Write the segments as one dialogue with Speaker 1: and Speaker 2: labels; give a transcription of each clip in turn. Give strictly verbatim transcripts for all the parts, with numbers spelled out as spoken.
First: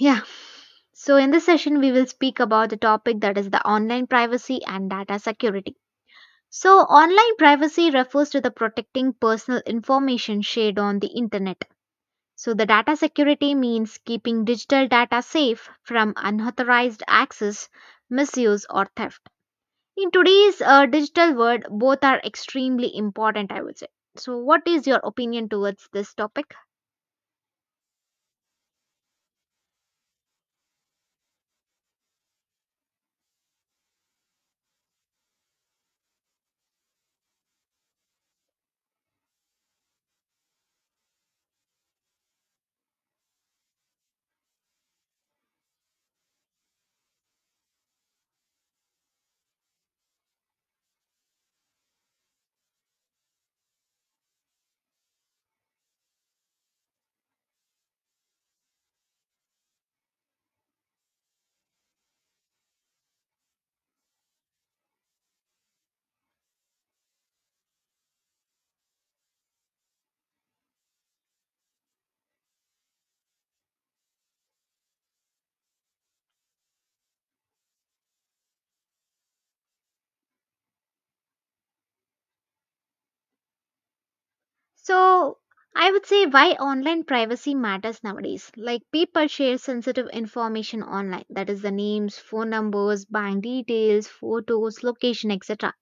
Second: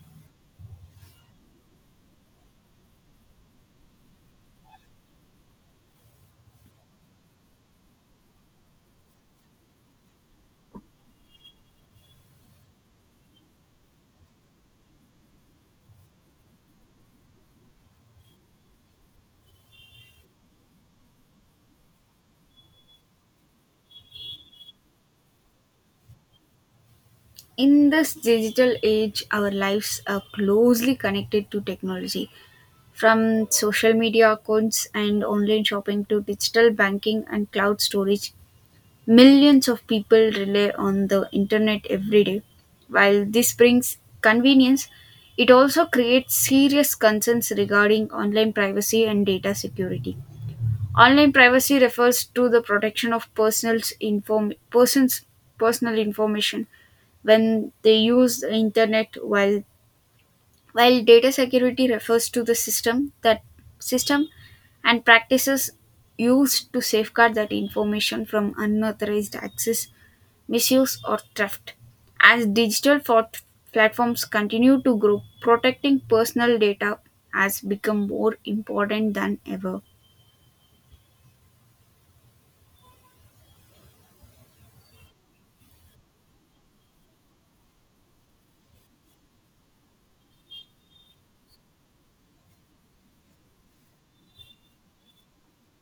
Speaker 1: Yeah. So, in this session, we will speak about the topic that is the online privacy and data security. So, online privacy refers to the protecting personal information shared on the internet. So, the data security means keeping digital data safe from unauthorized access, misuse, or theft. In today's uh, digital world, both are extremely important, I would say. So, what is your opinion towards this topic?
Speaker 2: In this digital age, our lives are closely connected to technology. From social media accounts and online shopping to digital banking and cloud storage, millions of people rely on the internet every day. While this brings convenience, it also creates serious concerns regarding online privacy and data security. Online privacy refers to the protection of personal inform- persons' personal information when they use the internet, while while data security refers to the system that system and practices used to safeguard that information from unauthorized access, misuse, or theft. As digital fort- platforms continue to grow, protecting personal data has become more important than ever.
Speaker 1: So, I would say why online privacy matters nowadays. Like, people share sensitive information online that is, the names, phone numbers, bank details, photos, location, et cetera.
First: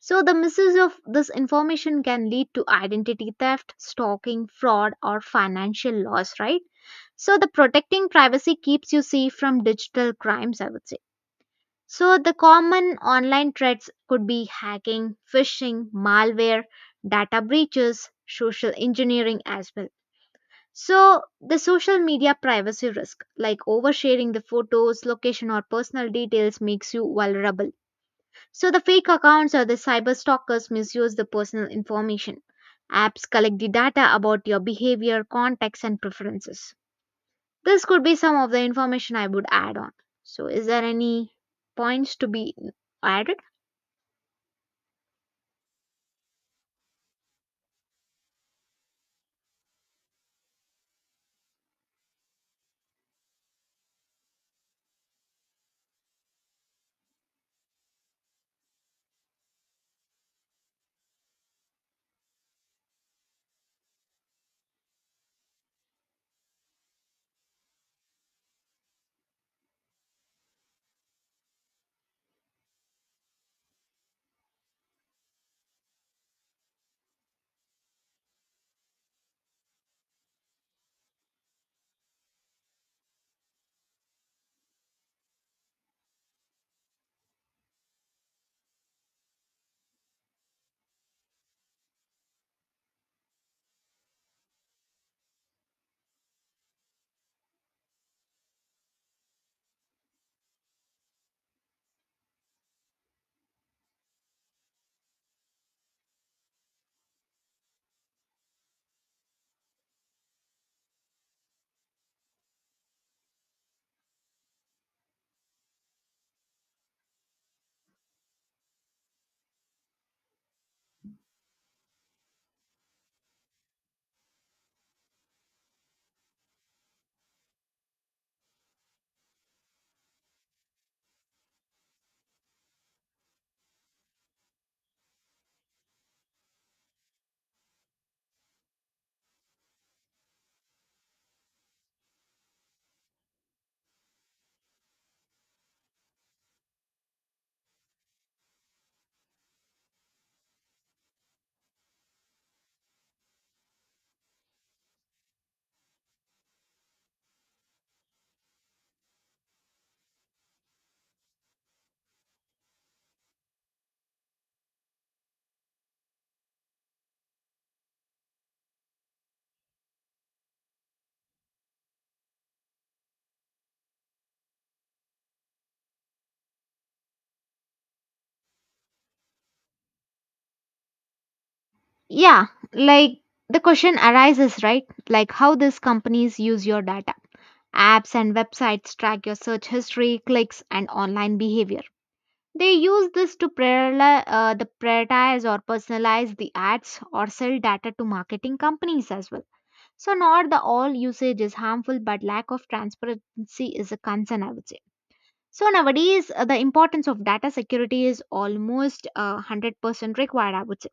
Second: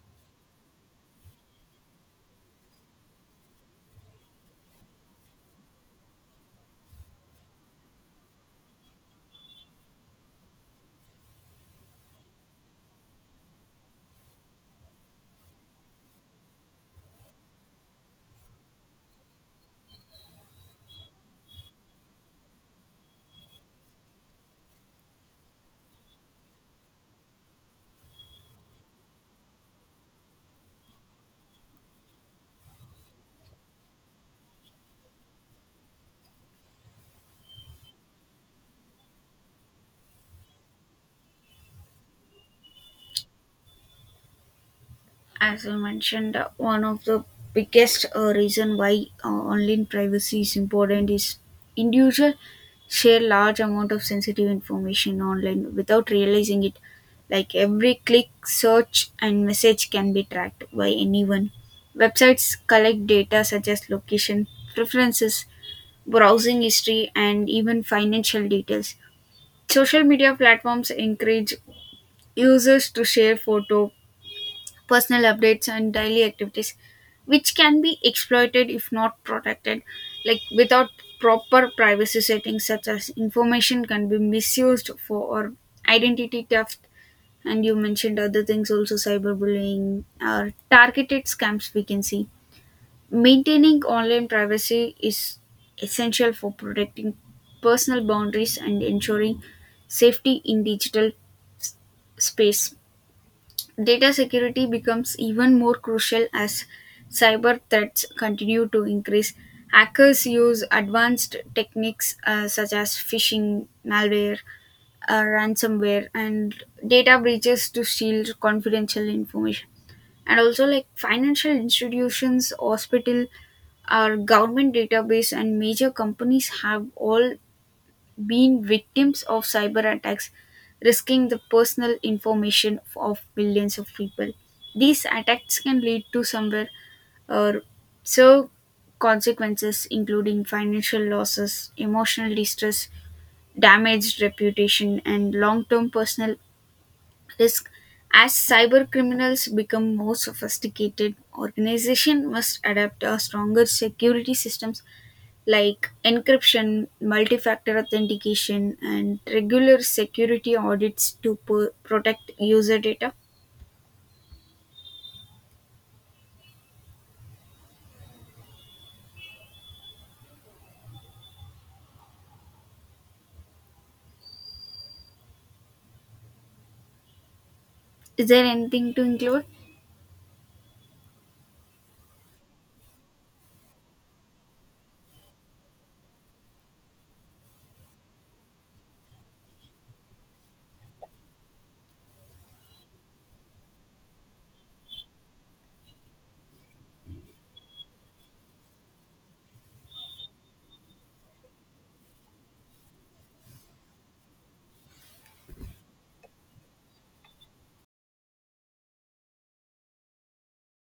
Speaker 1: So, the misuse of this information can lead to identity theft, stalking, fraud, or financial loss, right? So, the protecting privacy keeps you safe from digital crimes, I would say. So, the common online threats could be hacking, phishing, malware, data breaches, social engineering as well. So, the social media privacy risk, like oversharing the photos, location, or personal details, makes you vulnerable. So, the fake accounts or the cyber stalkers misuse the personal information. Apps collect the data about your behavior, contacts, and preferences. This could be some of the information I would add on. So, is there any points to be added?
Speaker 2: As I mentioned, uh, one of the biggest uh, reason why uh, online privacy is important is individuals share large amount of sensitive information online without realizing it. Like every click, search, and message can be tracked by anyone. Websites collect data such as location, preferences, browsing history, and even financial details. Social media platforms encourage users to share photo, personal updates, and daily activities, which can be exploited if not protected. Like, without proper privacy settings, such as information can be misused for or identity theft, and you mentioned other things also, cyberbullying or targeted scams we can see. Maintaining online privacy is essential for protecting personal boundaries and ensuring safety in digital space. Data security becomes even more crucial as cyber threats continue to increase. Hackers use advanced techniques uh, such as phishing, malware, uh, ransomware, and data breaches to steal confidential information. And also, like, financial institutions, hospital, our government database, and major companies have all been victims of cyber attacks, risking the personal information of millions of people. These attacks can lead to somewhere or so consequences, including financial losses, emotional distress, damaged reputation, and long term personal risk. As cyber criminals become more sophisticated, organizations must adapt a stronger security systems like encryption, multi factor authentication, and regular security audits to p- protect user data. Is there anything to include?
Speaker 1: Yeah, like the question arises, right? Like how these companies use your data. Apps and websites track your search history, clicks, and online behavior. They use this to prioritize, uh, the prioritize or personalize the ads or sell data to marketing companies as well. So, not the all usage is harmful, but lack of transparency is a concern, I would say. So, nowadays, uh, the importance of data security is almost uh, one hundred percent required, I would say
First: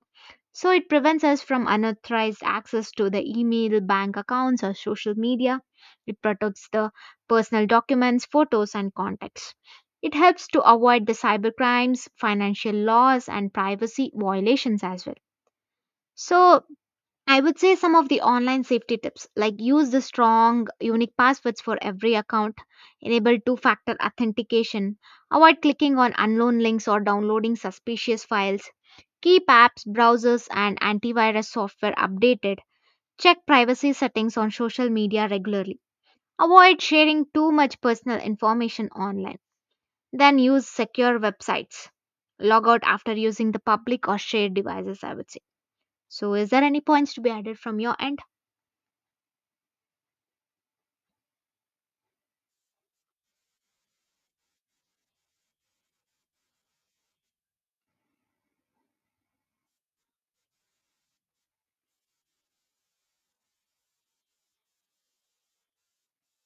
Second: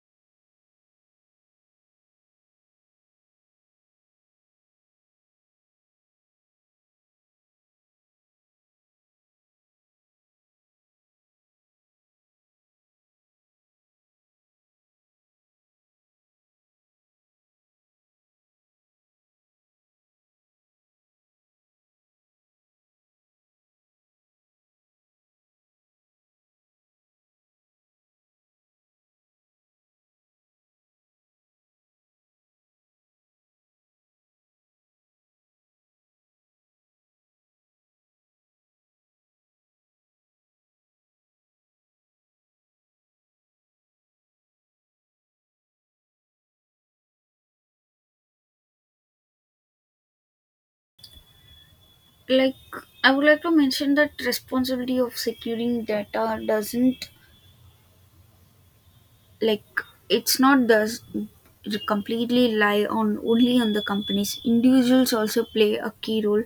Speaker 1: so it prevents us from unauthorized access to the email, bank accounts, or social media. It protects the personal documents, photos, and contacts. It helps to avoid the cybercrimes, financial laws, and privacy violations as well. So I would say some of the online safety tips like use the strong, unique passwords for every account, enable two factor authentication, avoid clicking on unknown links or downloading suspicious files, keep apps, browsers, and antivirus software updated. Check privacy settings on social media regularly. Avoid sharing too much personal information online. Then use secure websites. Log out after using the public or shared devices, I would say. So, is there any points to be added from your end?
Speaker 2: Like, I would like to mention that responsibility of securing data doesn't, like, it's not does completely lie on only on the companies. Individuals also play a key role.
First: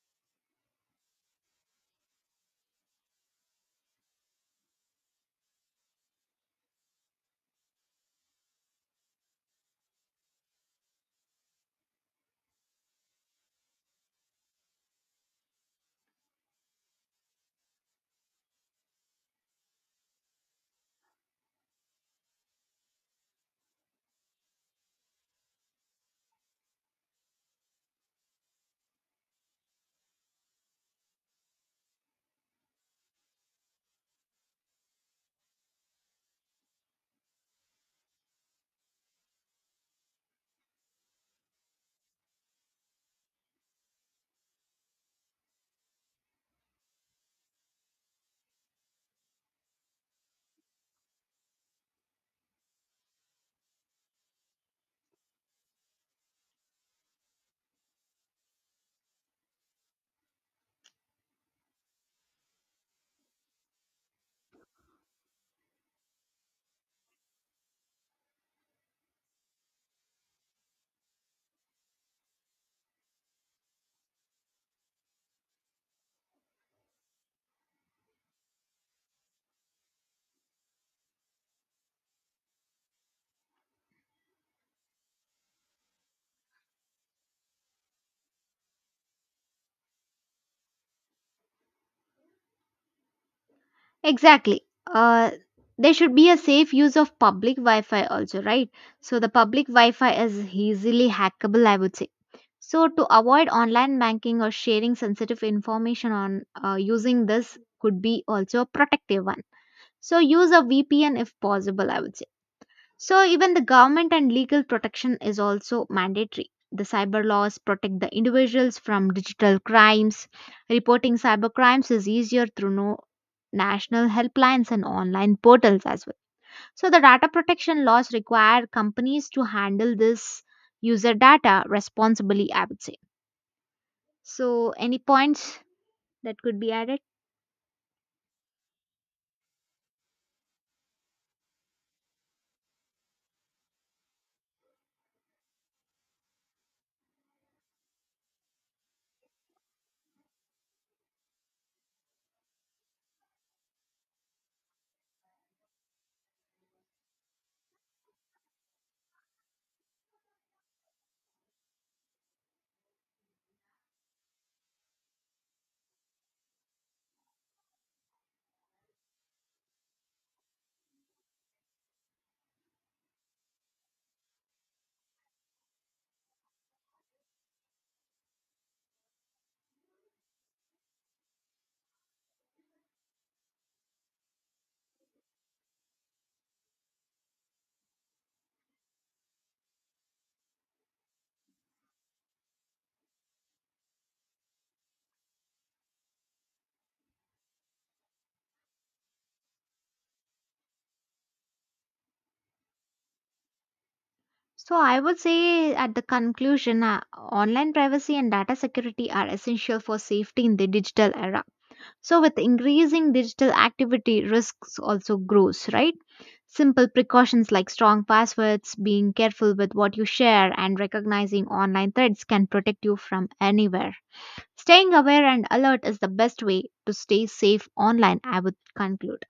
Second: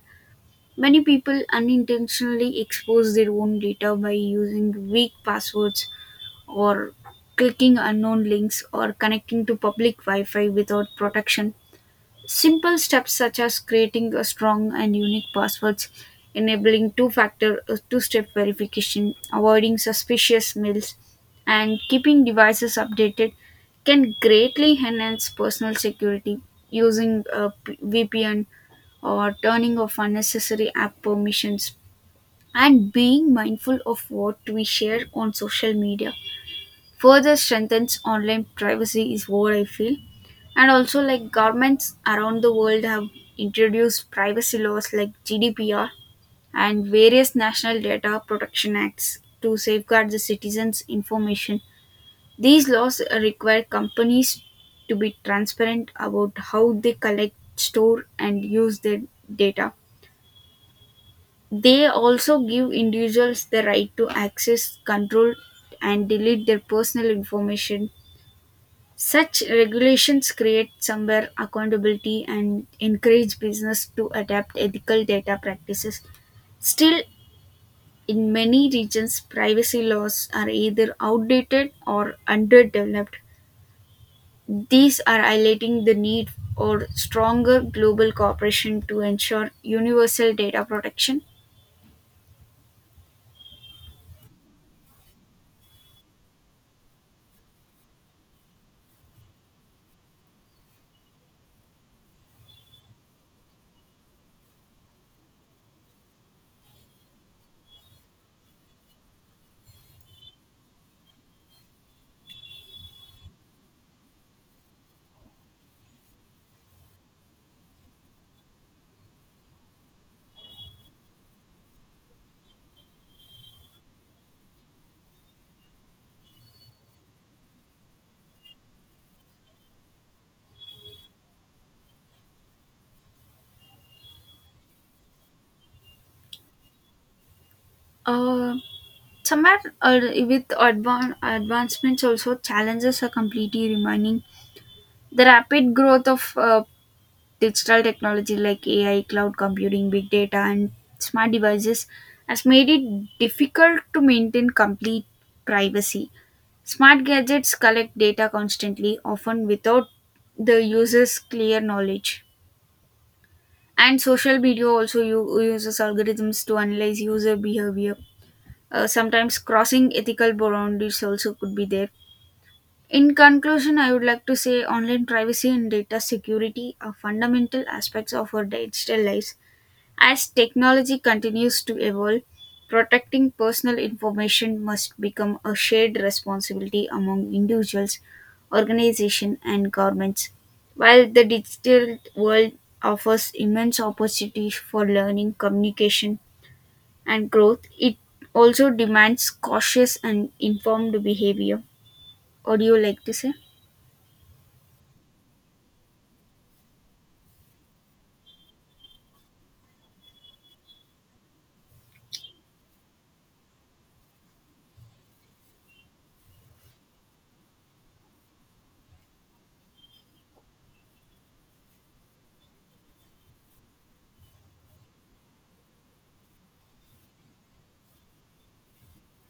Speaker 2: Many people unintentionally expose their own data by using weak passwords, or clicking unknown links, or connecting to public Wi Fi without protection. Simple steps such as creating a strong and unique passwords, enabling two factor two step verification, avoiding suspicious mails, and keeping devices updated can greatly enhance personal security. Using a P- V P N, or turning off unnecessary app permissions, and being mindful of what we share on social media further strengthens online privacy, is what I feel. And also, like, governments around the world have introduced privacy laws like G D P R and various national data protection acts to safeguard the citizens' information. These laws require companies to be transparent about how they collect, store, and use their data. They also give individuals the right to access, control, and delete their personal information. Such regulations create somewhere accountability and encourage business to adapt ethical data practices. Still, in many regions, privacy laws are either outdated or underdeveloped. These are highlighting the need for stronger global cooperation to ensure universal data protection.
Speaker 1: Exactly. Uh, there should be a safe use of public Wi Fi also, right? So the public Wi Fi is easily hackable, I would say. So to avoid online banking or sharing sensitive information on uh, using this could be also a protective one. So use a V P N if possible, I would say. So even the government and legal protection is also mandatory. The cyber laws protect the individuals from digital crimes. Reporting cyber crimes is easier through no national helplines and online portals as well. So the data protection laws require companies to handle this user data responsibly, I would say. So any points that could be added?
Speaker 2: Um, Somewhat, uh, with advan- advancements, also challenges are completely remaining. The rapid growth of uh, digital technology like A I, cloud computing, big data, and smart devices has made it difficult to maintain complete privacy. Smart gadgets collect data constantly, often without the user's clear knowledge. And social media also u- uses algorithms to analyze user behavior. Uh, sometimes crossing ethical boundaries also could be there. In conclusion, I would like to say online privacy and data security are fundamental aspects of our digital lives. As technology continues to evolve, protecting personal information must become a shared responsibility among individuals, organizations, and governments. While the digital world offers immense opportunities for learning, communication, and growth, it also demands cautious and informed behavior. What do you like to say?
Speaker 1: So I would say at the conclusion, uh, online privacy and data security are essential for safety in the digital era. So, with increasing digital activity, risks also grows, right? Simple precautions like strong passwords, being careful with what you share, and recognizing online threats can protect you from anywhere. Staying aware and alert is the best way to stay safe online, I would conclude.